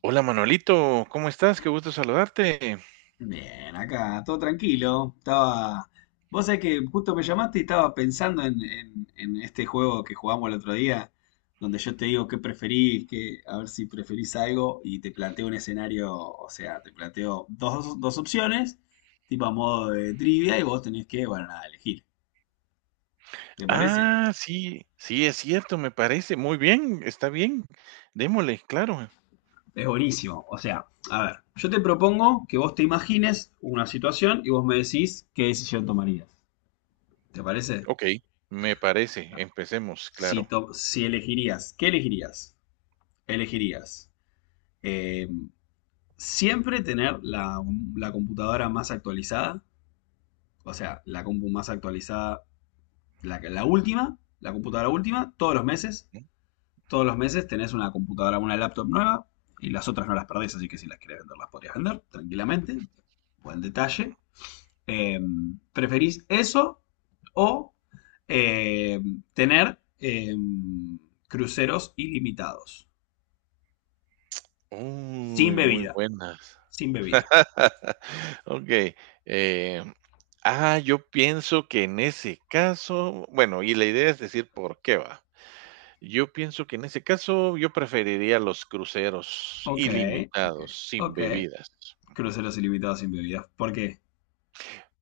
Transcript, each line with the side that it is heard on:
right: Hola Manolito, ¿cómo estás? Qué gusto saludarte.
left: Bien, acá, todo tranquilo. Estaba. Vos sabés que justo me llamaste y estaba pensando en este juego que jugamos el otro día, donde yo te digo qué preferís, que a ver si preferís algo, y te planteo un escenario, o sea, te planteo dos opciones, tipo a modo de trivia, y vos tenés que, bueno, nada, elegir. ¿Te parece?
right: Ah, sí, sí, es cierto, me parece. Muy bien, está bien. Démosle, claro.
left: Es buenísimo. O sea, a ver, yo te propongo que vos te imagines una situación y vos me decís qué decisión tomarías. ¿Te parece?
right: Ok, me parece. Empecemos,
left: Si,
right: claro.
left: to- si elegirías, ¿qué elegirías? ¿Elegirías eh, siempre tener la computadora más actualizada? O sea, la compu más actualizada, la última, la computadora última, todos los meses.
right: Mm.
left: Todos los meses tenés una computadora, una laptop nueva y las otras no las perdés, así que si las querés vender, las podrías vender tranquilamente. Buen
right: Ujú.
left: detalle. Eh, ¿Preferís eso o eh, tener cruceros ilimitados? Sin
right: Uy, muy
left: bebida.
right: buenas.
left: Sin bebida.
right: Ok. eh, yo pienso que en ese caso, bueno, y la idea es decir por qué va. Yo pienso que en ese caso yo preferiría los cruceros
left: Ok, ok,
right: ilimitados, sin
left: ok.
right: bebidas.
left: Cruceros ilimitados sin bebidas. ¿Por qué?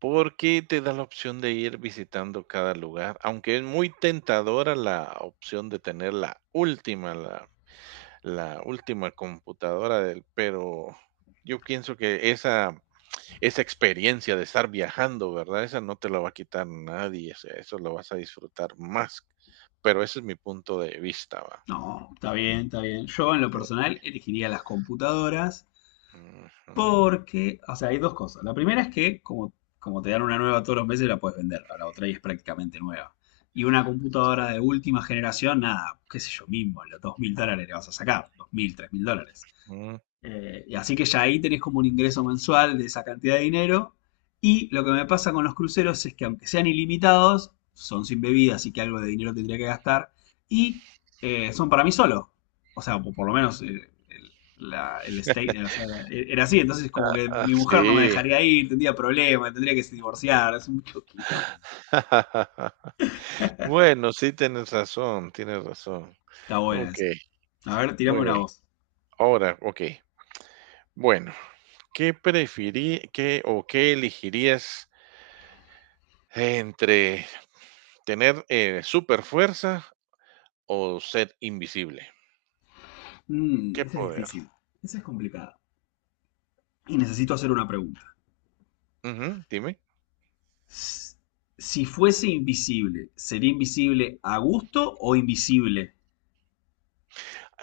right: Porque te da la opción de ir visitando cada lugar, aunque es muy tentadora la opción de tener la última, la última computadora del pero yo pienso que esa experiencia de estar viajando, ¿verdad? Esa no te la va a quitar nadie, o sea, eso lo vas a disfrutar más, pero ese es mi punto de vista, ¿va?
left: No, está bien, está bien. Yo en lo personal elegiría las computadoras
right: Ujú.
left: porque, o sea, hay dos cosas. La primera es que como, te dan una nueva todos los meses la puedes vender, a la otra y es prácticamente nueva. Y una computadora de última generación, nada, qué sé yo mismo, los $2.000 le vas a sacar, 2.000, $3.000.
right: Mm.
left: Y así que ya ahí tenés como un ingreso mensual de esa cantidad de dinero. Y lo que me pasa con los cruceros es que aunque sean ilimitados, son sin bebida, así que algo de dinero tendría que gastar. Y son para mí solo. O sea, por lo menos el, la- el state- o sea, era así. Entonces como que
right: Ah,
left: mi mujer no me
right: sí.
left: dejaría ir, tendría problemas, tendría que divorciar. Es mucho quilombo.
right: Bueno, sí tienes razón, tienes razón.
left: Está buena esa.
right: Okey,
left: A ver, tirame
right: muy
left: una
right: bien.
left: voz.
right: Ahora, ok. Bueno, ¿qué preferí, qué o qué elegirías entre tener super fuerza o ser invisible? ¿Qué
left: Esa es
right: poder?
left: difícil. Esa es complicada. Y necesito hacer una pregunta.
right: Ujú, dime.
left: Si fuese invisible, ¿sería invisible a gusto o invisible?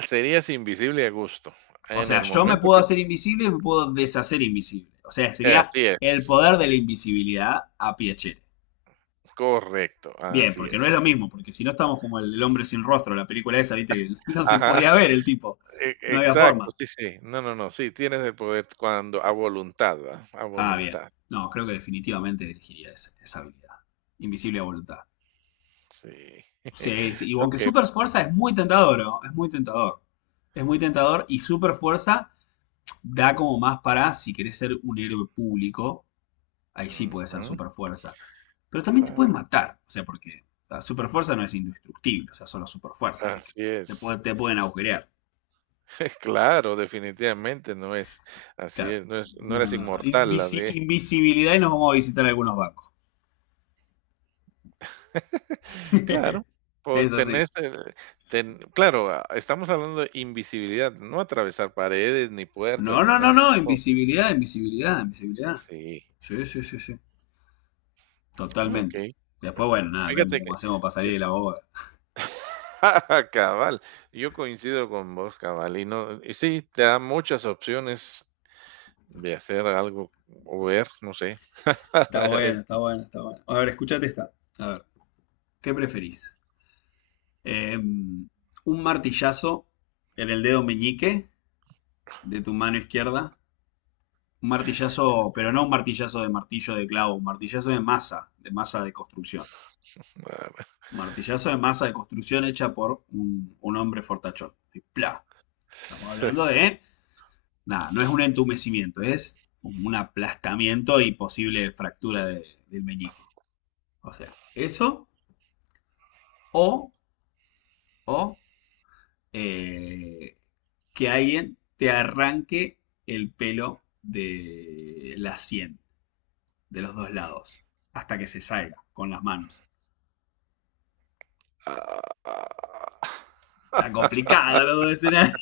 right: Serías invisible a gusto
left: O
right: en
left: sea,
right: el
left: yo me
right: momento
left: puedo
right: que
left: hacer invisible y me puedo deshacer invisible. O sea, sería
right: así
left: el
right: es,
left: poder de la invisibilidad a Piacere.
right: correcto,
left: Bien,
right: así
left: porque no
right: es.
left: es lo mismo, porque si no estamos como el hombre sin rostro, la película esa, viste, que no se
right: Ajá,
left: podía ver el tipo.
right: e
left: No había
right: exacto,
left: forma.
right: sí, sí. No, no, no, sí, tienes el poder cuando a voluntad, ¿verdad? A
left: Ah, bien.
right: voluntad,
left: No, creo que definitivamente elegiría esa habilidad. Invisible a voluntad.
right: sí.
left: Sí, sí, y aunque
right: Okey.
left: super fuerza es muy tentador, ¿no? Es muy tentador. Es muy tentador y super fuerza da como más para si querés ser un héroe público, ahí sí puede ser
right: Ujú,
left: super fuerza. Pero también te pueden
right: claro,
left: matar, o sea, porque la super fuerza no es indestructible, o sea, solo super fuerza, así que
right: así
left: te,
right: es.
left: puede- te pueden agujerear.
right: Claro, definitivamente no es así
left: Claro.
right: es no
left: No,
right: eres
left: no.
right: inmortal,
left: Invisi-
right: así es.
left: invisibilidad y nos vamos a visitar algunos bancos.
right: Claro, po
left: Es así.
right: tenés el ten claro, ah, estamos hablando de invisibilidad, no atravesar paredes, ni puertas,
left: No,
right: ni
left: no, no,
right: nada
left: no.
right: tampoco.
left: Invisibilidad, invisibilidad, invisibilidad.
right: Sí,
left: Sí, sí, sí, sí. Totalmente.
right: okey.
left: Después,
right: Em,
left: bueno, nada, vemos
right: Fíjate que
left: cómo hacemos para salir
right: sí.
left: de la boda.
right: Cabal, yo coincido con vos, cabal, y no y sí, te da muchas opciones de hacer algo o ver, no sé.
left: Está bueno,
right: Es-
left: está bueno, está bueno. A ver, escuchate esta. A ver, ¿qué preferís? Eh, un martillazo en el dedo meñique de tu mano izquierda. Un martillazo, pero no un martillazo de martillo de clavo, un martillazo de masa, de masa de construcción.
right: ah, bueno.
left: Un martillazo de masa de construcción hecha por un hombre fortachón. Y ¡plá! Estamos
right: Sí.
left: hablando de. Nada, no es un entumecimiento, es un aplastamiento y posible fractura del meñique. O sea, eso o, o eh, que alguien te arranque el pelo de la sien, de los dos lados, hasta que se salga con las manos.
right: Ah, ah.
left: Está complicado los dos escenarios.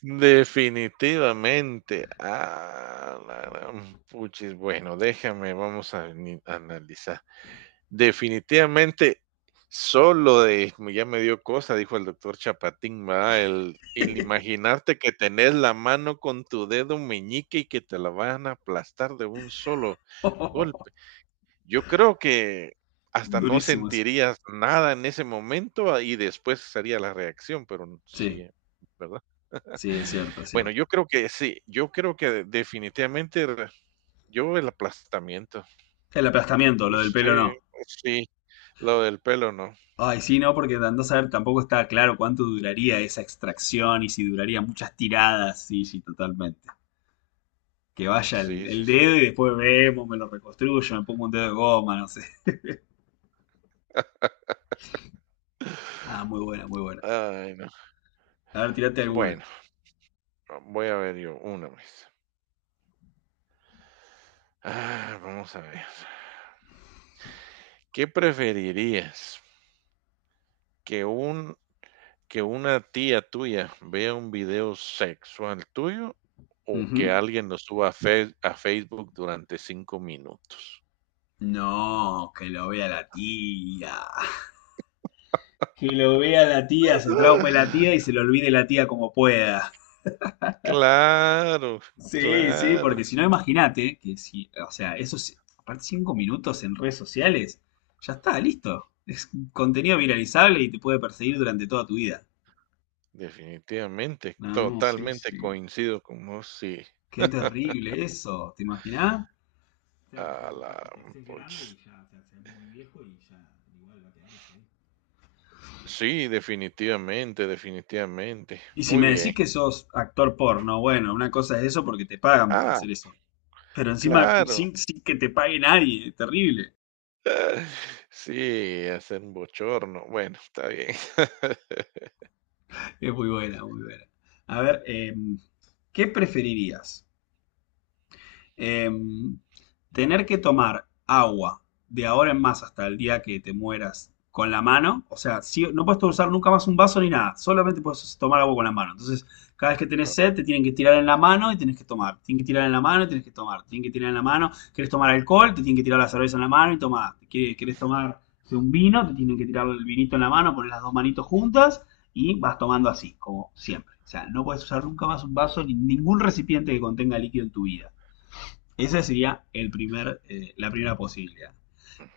right: Definitivamente. Ah, la gran puchis. Bueno, déjame, vamos a ni- analizar. Definitivamente, solo de, ya me dio cosa, dijo el doctor Chapatín, ¿verdad? El imaginarte que tenés la mano con tu dedo meñique y que te la van a aplastar de un solo golpe. Yo creo que hasta no
left: Durísimo eso.
right: sentirías nada en ese momento ah, y después sería la reacción, pero sí,
left: Sí,
right: ¿verdad?
left: sí, es cierto, es
right: Bueno,
left: cierto.
right: yo creo que sí, yo creo que definitivamente re yo el aplastamiento,
left: El aplastamiento,
right: no
left: lo del pelo
right: sé,
left: no.
right: sí, lo del pelo no.
left: Ay, sí, no, porque andás a saber tampoco está claro cuánto duraría esa extracción y si duraría muchas tiradas. Sí, sí, totalmente. Que vaya el,
right: Sí,
left: el
right: sí, sí.
left: dedo y después vemos, me lo reconstruyo, me pongo un dedo de goma, no sé. Ah, muy buena, muy buena.
right: Ay, no.
left: A ver, tirate alguna.
right: Bueno, voy a ver yo una vez. Ah, vamos a ver. ¿Qué preferirías? ¿Que un que una tía tuya vea un video sexual tuyo o que
left: Ujú.
right: alguien lo suba a Face a Facebook durante 5 minutos?
left: No, que lo vea la tía. Que lo vea la tía, se traume la tía y se lo olvide la tía como pueda.
right: Claro,
left: Sí, sí,
right: claro,
left: porque si no, imagínate que si, o sea, esos, aparte 5 minutos en redes sociales, ya está, listo. Es contenido viralizable y te puede perseguir durante toda tu vida.
right: definitivamente,
left: No, sí,
right: totalmente
left: sí.
right: coincido con vos, sí,
left: Qué terrible eso, ¿te imaginás? O
right: a
left: sea,
right: la
left: aparte te haces
right: poch
left: grande y ya te haces muy viejo y ya igual va a quedar eso ahí.
right: sí, definitivamente, definitivamente,
left: Y si
right: muy
left: me decís
right: bien.
left: que sos actor porno, bueno, una cosa es eso porque te pagan por
right: Ah,
left: hacer eso. Pero encima,
right: claro.
left: sin que te pague nadie, es terrible.
right: Sí, hacer un bochorno, bueno, está bien.
left: Es muy buena, muy buena. A ver, ¿qué preferirías? Eh, tener que tomar agua de ahora en más hasta el día que te mueras con la mano, o sea, no puedes usar nunca más un vaso ni nada, solamente puedes tomar agua con la mano. Entonces, cada vez que tenés
right: Ah,
left: sed, te tienen que tirar en la mano y tienes que tomar. Tienen que tirar en la mano y tienes que tomar. Tienen que tirar en la mano. ¿Querés tomar alcohol? Te tienen que tirar la cerveza en la mano y tomar. ¿Querés tomar un vino? Te tienen que tirar el vinito en la mano, poner las dos manitos juntas y vas tomando así, como siempre. O sea, no puedes usar nunca más un vaso ni ningún recipiente que contenga líquido en tu vida. Esa sería la primera posibilidad.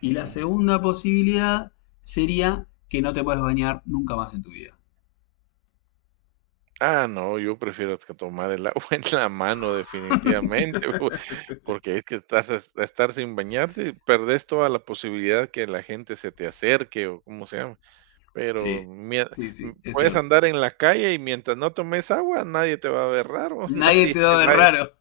left: Y la segunda posibilidad sería que no te puedes bañar nunca más en tu vida.
right: Ah, no, yo prefiero t tomar el agua en la mano definitivamente. Porque es que estás a estar sin bañarte, perdés toda la posibilidad que la gente se te acerque o cómo se llama, pero
left: Sí,
right: mie
left: sí,
right: mm,
left: sí, es
right: puedes
left: cierto.
right: andar en la calle y mientras no tomes agua, nadie te va a ver raro,
left: Nadie
right: nadie
left: te va a
right: te
left: ver
right: va a
left: raro.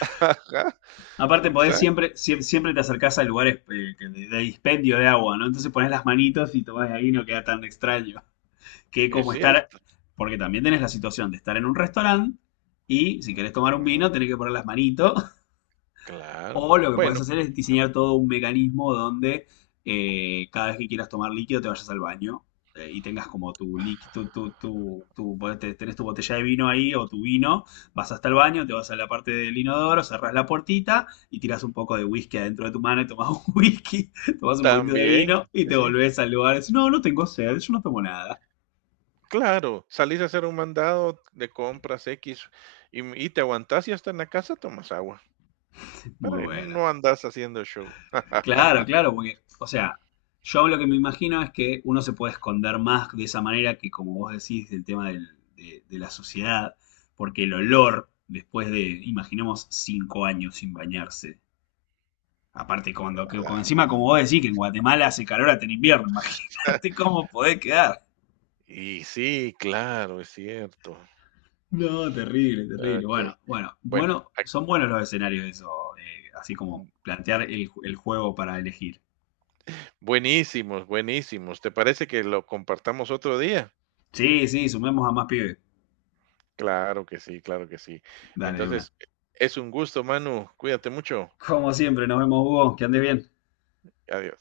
right: ajá,
left: Aparte, podés
right: exacto,
left: siempre, siempre te acercás a lugares que de dispendio de agua, ¿no? Entonces pones las manitos y tomás de ahí no queda tan extraño. Que
right: es
left: como estar,
right: cierto.
left: porque también tenés la situación de estar en un restaurante y si querés tomar un
right: Ujú,
left: vino tenés que poner las manitos.
right: claro.
left: O lo que podés
right: Bueno,
left: hacer es diseñar todo un mecanismo donde cada vez que quieras tomar líquido te vayas al baño y tengas como tu líquido, tenés tu botella de vino ahí o tu vino, vas hasta el baño, te vas a la parte del inodoro, cerrás la puertita y tiras un poco de whisky adentro de tu mano y tomás un whisky, tomás un poquitito de vino
right: también,
left: y te
right: sí, sí,
left: volvés al lugar y decís, no, no tengo sed, yo no tomo nada.
right: claro, salís a hacer un mandado de compras X y m y te aguantás y hasta en la casa tomas agua,
left: Muy
right: para que
left: bueno.
right: no andas haciendo show.
left: Claro, claro, porque, o sea, yo lo que me imagino es que uno se puede esconder más de esa manera que, como vos decís, del tema de la suciedad, porque el olor, después de, imaginemos, 5 años sin bañarse, aparte cuando, que, como encima, como vos
right: Claro.
left: decís, que en Guatemala hace calor hasta en invierno, imagínate cómo podés quedar.
right: Y sí, claro, es cierto.
left: No, terrible, terrible.
right: Okey.
left: Bueno, bueno,
right: Bueno,
left: bueno,
right: ac
left: son buenos los escenarios eso, así como
right: mm,
left: plantear el juego para elegir.
right: buenísimos, buenísimos. ¿Te parece que lo compartamos otro día?
left: Sí, sí, sumemos a más pibes.
right: Claro que sí, claro que sí.
left: Dale, de una.
right: Entonces, es un gusto, Manu. Cuídate mucho.
left: Como siempre, nos vemos, Hugo. Que andes bien.
right: Adiós.